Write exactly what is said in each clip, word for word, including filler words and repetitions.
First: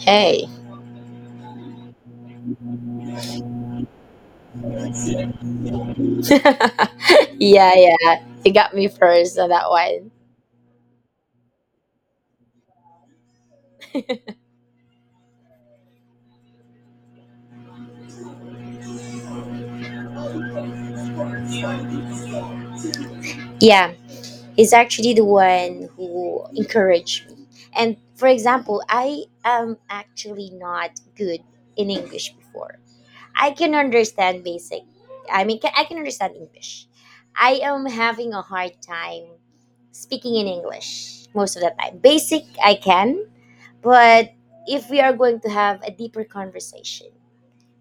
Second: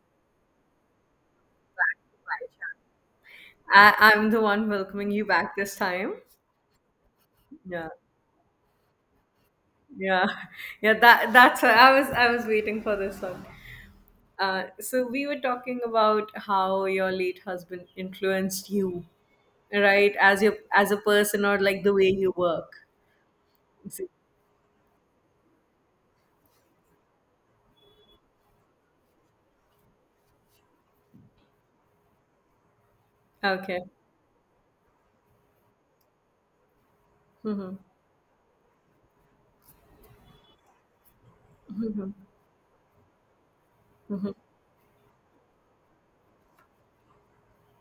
Hey. I, I'm the one welcoming you back this time. Yeah, Yeah, yeah. He got me first on that one. yeah, yeah. That that's I was I was waiting for this one. Uh, so we were talking about how your late husband influenced you, right? As your as a person, or like the way you work. Yeah, Is it- he's actually the one who encouraged me. And for example, I am actually not good in English before. I can Okay. understand basic. I mean, ca- I can understand English. I Mm-hmm. am having a hard time speaking in English most of the time. Mm-hmm. Basic, I can, Mm-hmm. but if we are going to have a deeper conversation,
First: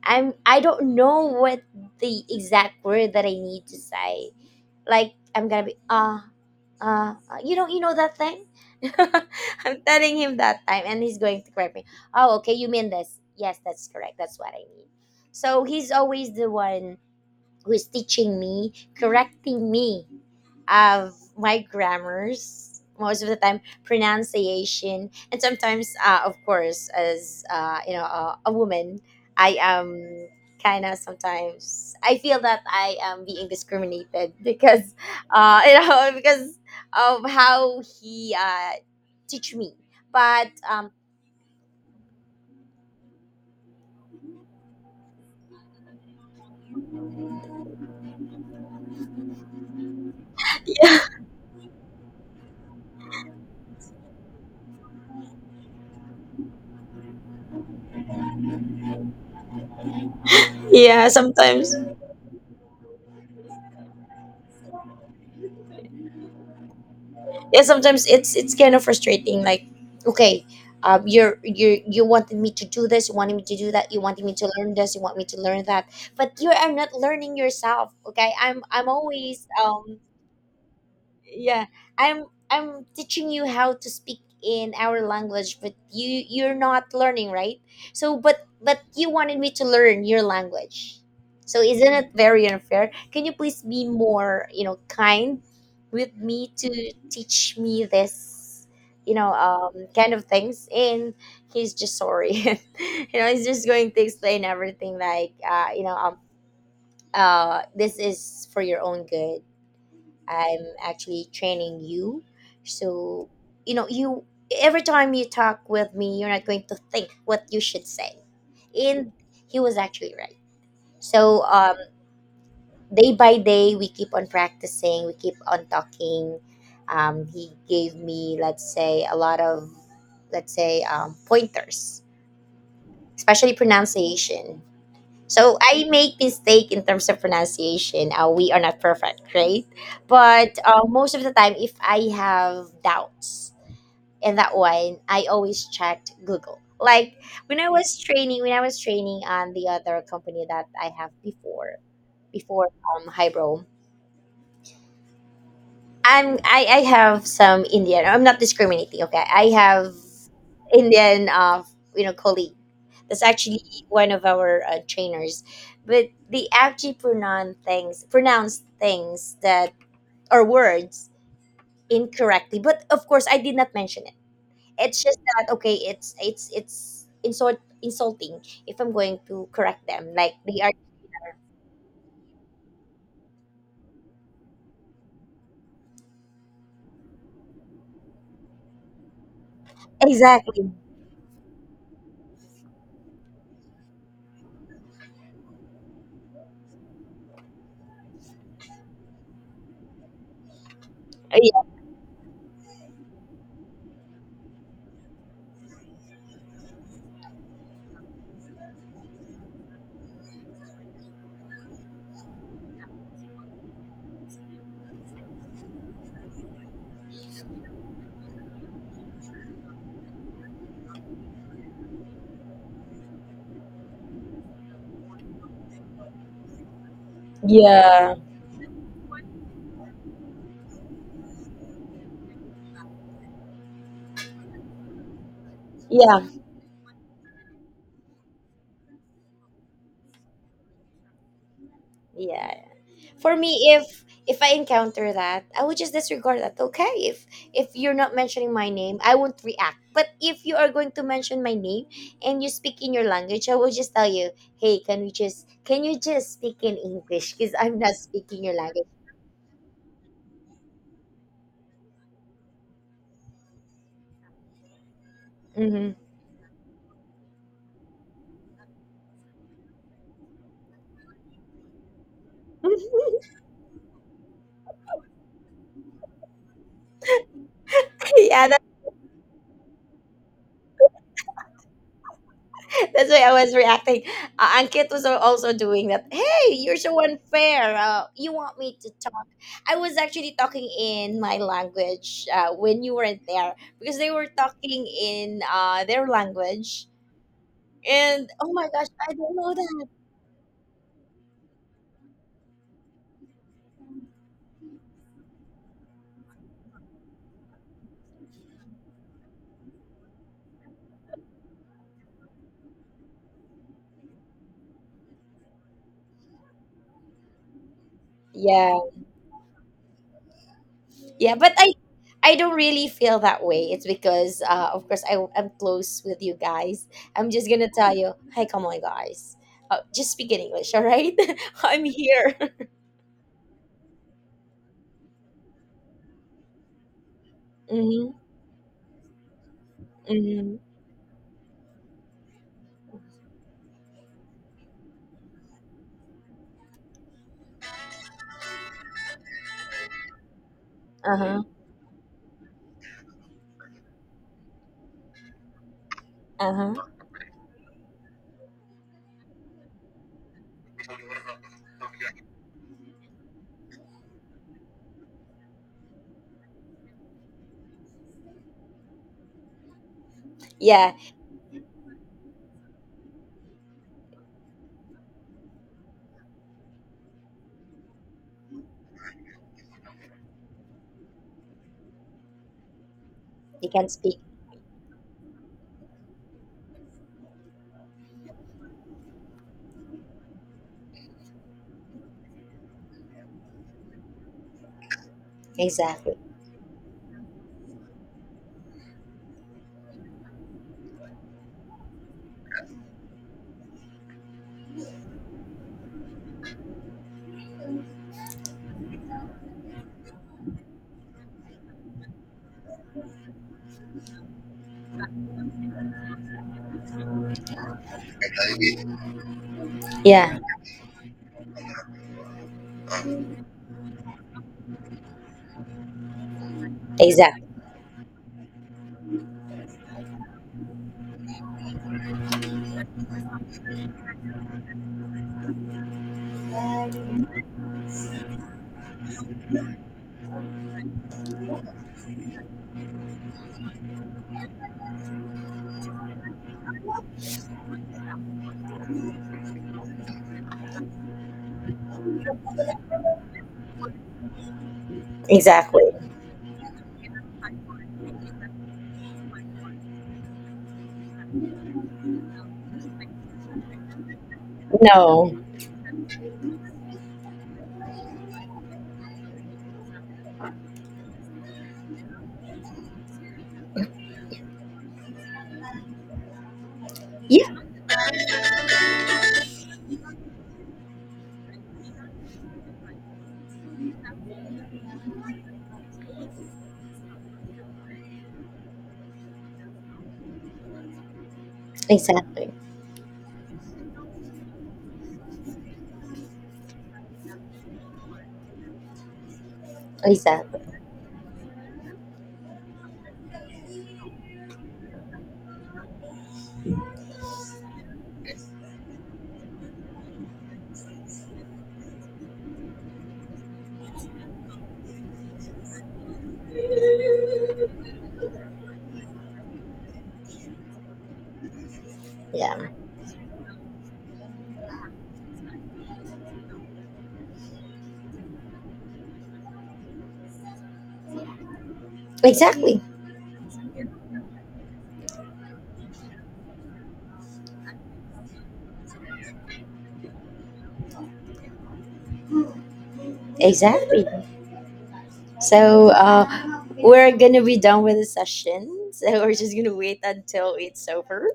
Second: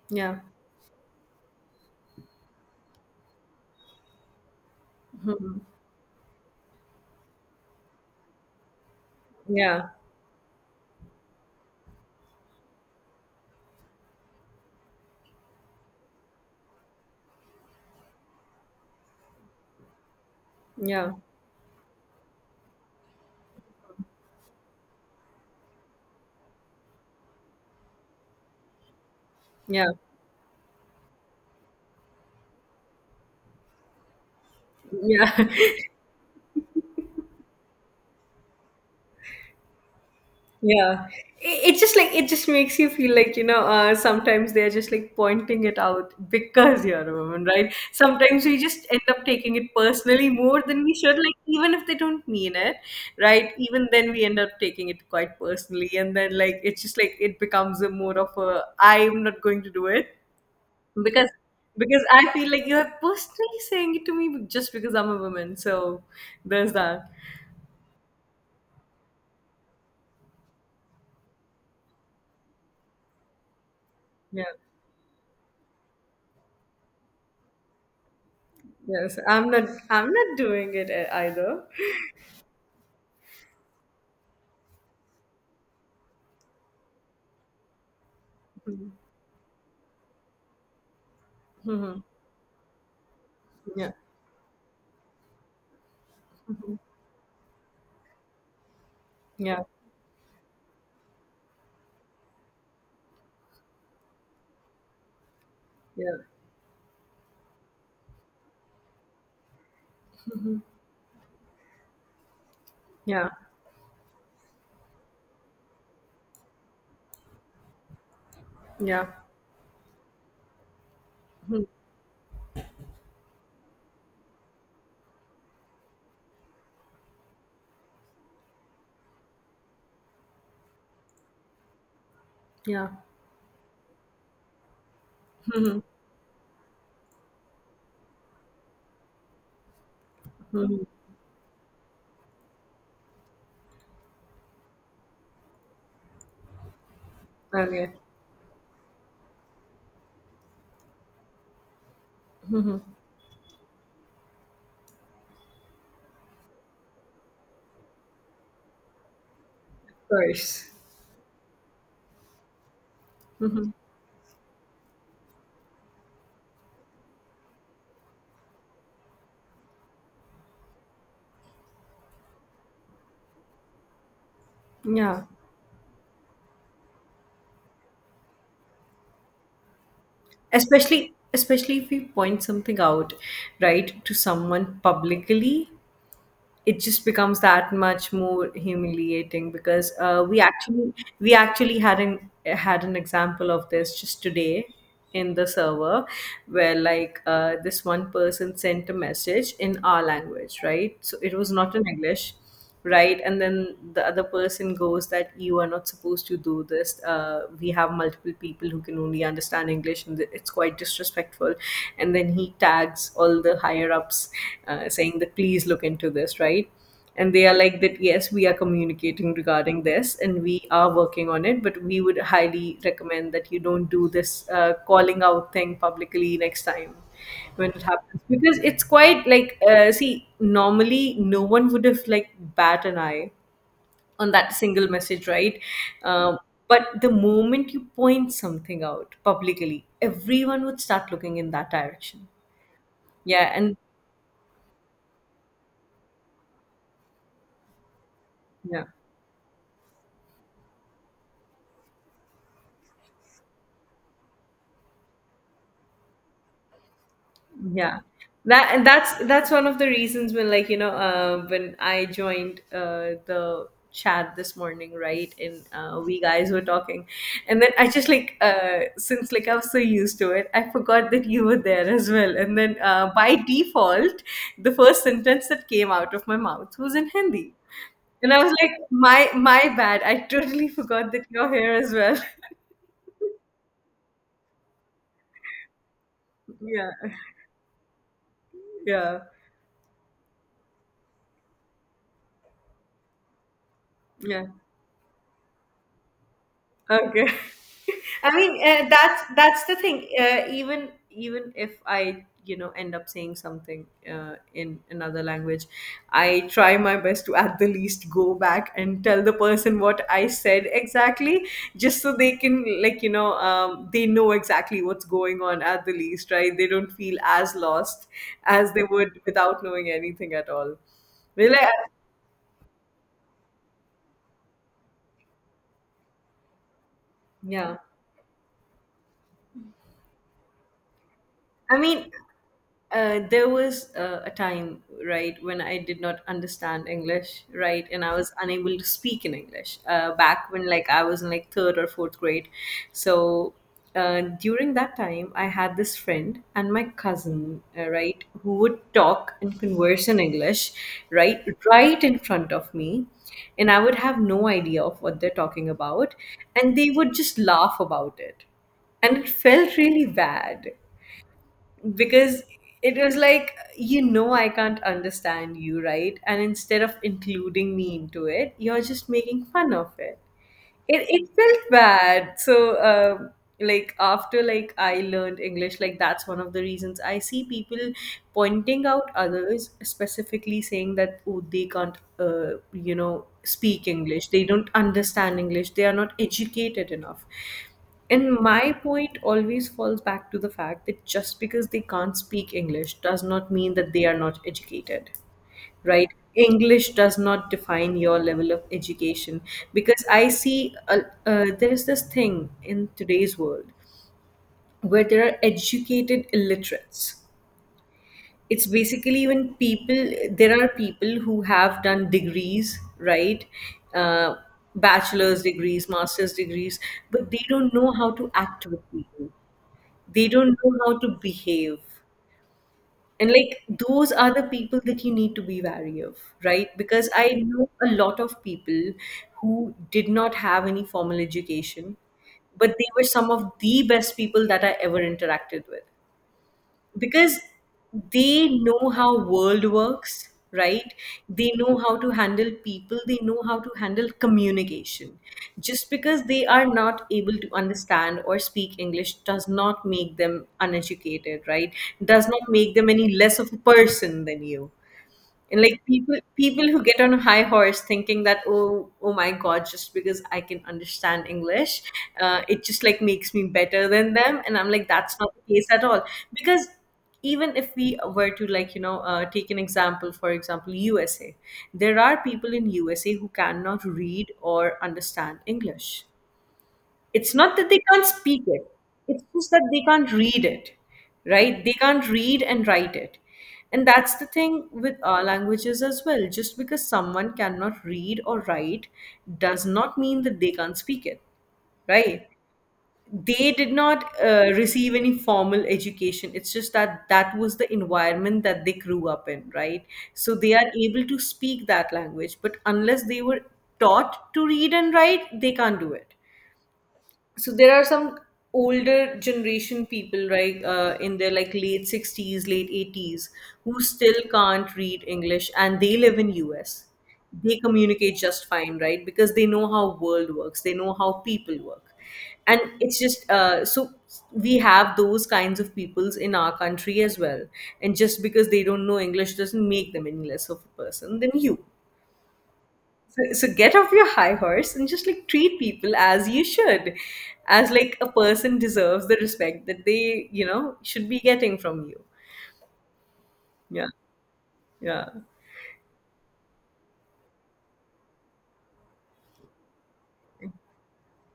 I'm Yeah. I don't know what the exact word that I need to say. Like I'm Mm-hmm. gonna be ah, uh uh," you know you know that thing? I'm Yeah. telling him that time and he's going to correct me. Oh okay, you mean this. Yes, that's correct. That's what I mean. So he's always the one who is teaching me, correcting me Yeah. of my grammars most of the time, pronunciation, and sometimes, uh, of course, as uh, you know, a, a woman I Yeah. am, kind of sometimes I feel that I am being discriminated because Yeah. uh, you know, because of how he, uh, teach me, but um, Yeah, it, it just like it just makes you feel like, you know uh, sometimes they're just like pointing it out because you're a woman, right? Sometimes we just end up taking it personally more than we should, like, even if they don't mean it, right? Even then we end up taking it quite personally, and then like it's just like it becomes a more of a, I'm not going to do it, yeah, because sometimes because I feel like you're personally saying it to me just because I'm a woman. So there's that. yeah, sometimes it's it's kind of frustrating. Like, okay, um, you're you you wanted me to do this, you wanted me to do that, you wanted me Yeah. to learn this, you want me to learn that, but you are not learning yourself. Okay, i'm i'm Yes, always I'm not. um, I'm not doing it e- either. yeah, i'm I'm teaching you how to speak in our language, but you you're not learning, right? So but but Mhm. you wanted me to learn your language. So isn't Mhm. it very unfair? Can you please be Yeah. more, you know, kind with me to Mhm. teach me this, you know, Yeah. um, kind of things. And he's just, sorry, you know, he's just going to explain everything, like, uh you know, Yeah. um uh this is for your own good. I'm actually training you. Yeah. So, you know, you, every time you talk with me, you're not going to think what you should say. Yeah. And he was actually right. So, Mhm. um, day by day, we keep on practicing, we keep on talking. Um, he gave me, let's say, a lot of, let's say, um, pointers, Yeah. especially pronunciation. So Mhm. I make mistake in terms of pronunciation. Uh, we are not perfect, right? But Mhm. uh, most of the time, if I have doubts in that one, I always checked Google. Like when I Okay. Of was training, when I was training on the other company that I have before, before um Hybro, I'm I, I have some Indian. I'm not discriminating. Okay, I have course. Indian uh you know, colleagues. It's actually Mhm. one of our uh, trainers, but they actually pronounce things, pronounce things that are words incorrectly. But of course, I did not mention it. It's just Yeah. that, okay, it's it's it's insult insulting if I'm going to correct them. Like they are Especially especially if we point something out, right, to someone publicly, it just becomes that much more humiliating, because uh, we exactly. actually we actually had an had an example of this just today in the server, where like uh, this one person sent a message in our language, right? So it was not Yeah, in English. Right, and then the other person goes that you are not supposed to do this, uh, we have multiple people who can only understand English, and it's quite disrespectful. And then he tags all the higher ups, uh, saying that please look into this, right? And they are like that, yes, we are communicating regarding this, and we are working on it, but we would highly recommend that you don't do this uh, calling out thing publicly next time when it yeah, happens, because it's quite like, uh, see, normally no one would have like bat an eye on that single message, right? yeah, um, but the moment you point something out publicly, everyone would start looking in that direction. yeah. For Yeah, me, and if if I encounter that, I would just disregard that. Okay, if if you're not mentioning my yeah, name, I won't react. But if you are going to mention my name and you speak in your language, I will just tell you, hey, can we just can you just speak in English, because I'm not yeah. speaking your That and language. that's that's one of the reasons. When like, you know uh, when I joined uh, the chat this morning, right? And Hmm. uh, we guys were talking, and then I just like, uh, since like I was so used to it, I forgot that you were there as well. And then uh, by default, the first sentence that came out of my mouth was in Hindi. And I was Yeah, like, my my bad, I totally forgot that you're here as well. that's why I was reacting. Uh, Ankit was al- also doing that. Hey, you're Yeah, so unfair. Uh, you want me to yeah, talk? I was actually talking in my language, uh, when you weren't there, because they were yeah. talking in, uh, their language. Okay. And I oh mean, my gosh, uh, I that's don't know that's the that. thing. Uh, even even if I, you know, end up saying something uh, in another language, I try my best to at the least go back and tell the person what I said exactly, just so they can, like, you know, um, they know exactly what's going on at the least, right? They don't feel as lost as Yeah, they would without knowing anything at all. yeah, but Really, I, I- I don't really feel that way. It's because, uh, of course, I, I'm close with you guys. I'm just gonna yeah. tell you, hey, come on, guys. Uh, just speak in English, all right? I I'm mean, here. uh, there was uh, a time, right, when I did not understand English, right, and I was unable to speak in English. Uh, back Mm-hmm. when, like, I was in like third or fourth grade, so uh, during that time, I had this friend and my cousin, uh, right, who would talk and converse in English, right, Uh-huh. right in front of me, and I would have no idea of what they're talking about, Uh-huh. and they would just laugh about it, and it felt really bad, because it was like, you know I can't understand you, right? And instead of including me into it, you're just making fun of it. Yeah, It, it felt bad. So um, like, after like I learned English, like, that's one of the reasons I see people pointing out others, specifically saying that, oh, they can't uh, you know you speak can speak. English, they don't understand English, they are not educated enough. And my point always falls back to the fact that just because they can't speak English does not mean that they are not educated, right? Exactly. English does not define your level of education. Because I see, uh, uh, there is this thing in today's world, where there are educated illiterates. It's basically when people there are people who have done degrees, right? uh, Bachelor's degrees, master's degrees, but they don't know how to act with people, they Yeah, don't know how to behave. And like, those are the people that you need to be wary of, right? Because I exactly. know a lot of people who did not have any formal education, but they were some of the best people that I ever interacted with, because they know how world works, right? They know how to handle people, they know how to handle communication. Just because they are not able to understand or speak English does not make them uneducated, right? Does not make them any less of a person than you. And like, Exactly. people people who get on a high horse thinking that, oh, oh my god, just because I can understand English, uh, it just like makes me better than them, and I'm like, that's not No. the case at all. Because even if we were to, like, you know uh, take an example, for example, USA. There are people in USA who cannot read or understand English. It's Yeah, not that they can't speak it, it's just that they can't read it, right? They can't read and write it. And that's the thing with our languages as well. Just because someone cannot read or write does not mean that they can't speak it, right? exactly. They did not uh, receive any formal education. It's just that that was the environment that they grew up in, right? So they Exactly. are able to speak that language, but unless they were taught to read and write, they can't do it. So there are some older generation people, right, uh, in their like late sixties, late eighties, who still can't read English and they live in US. They communicate just fine, right? Because they know how world works, they know how people work. And Yeah. it's just, uh, so we have those kinds of peoples in our country as well. And just because they don't know English doesn't make them any less of a person than you. Exactly. So, so get off your high horse and just like treat people as you should, as like a person deserves the respect that they, you know, should be getting from you. Yeah, Exactly. yeah. So, uh we're gonna be done with the session. So we're just gonna wait until it's over.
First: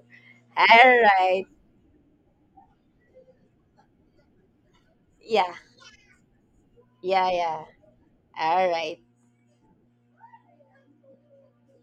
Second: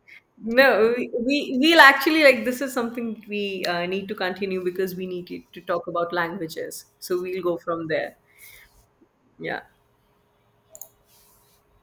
No, All we right. we- we'll actually like, this is something that we uh, need to continue, because we need to Yeah. to talk about languages. So Yeah, we'll go yeah. from there. All right. Yeah.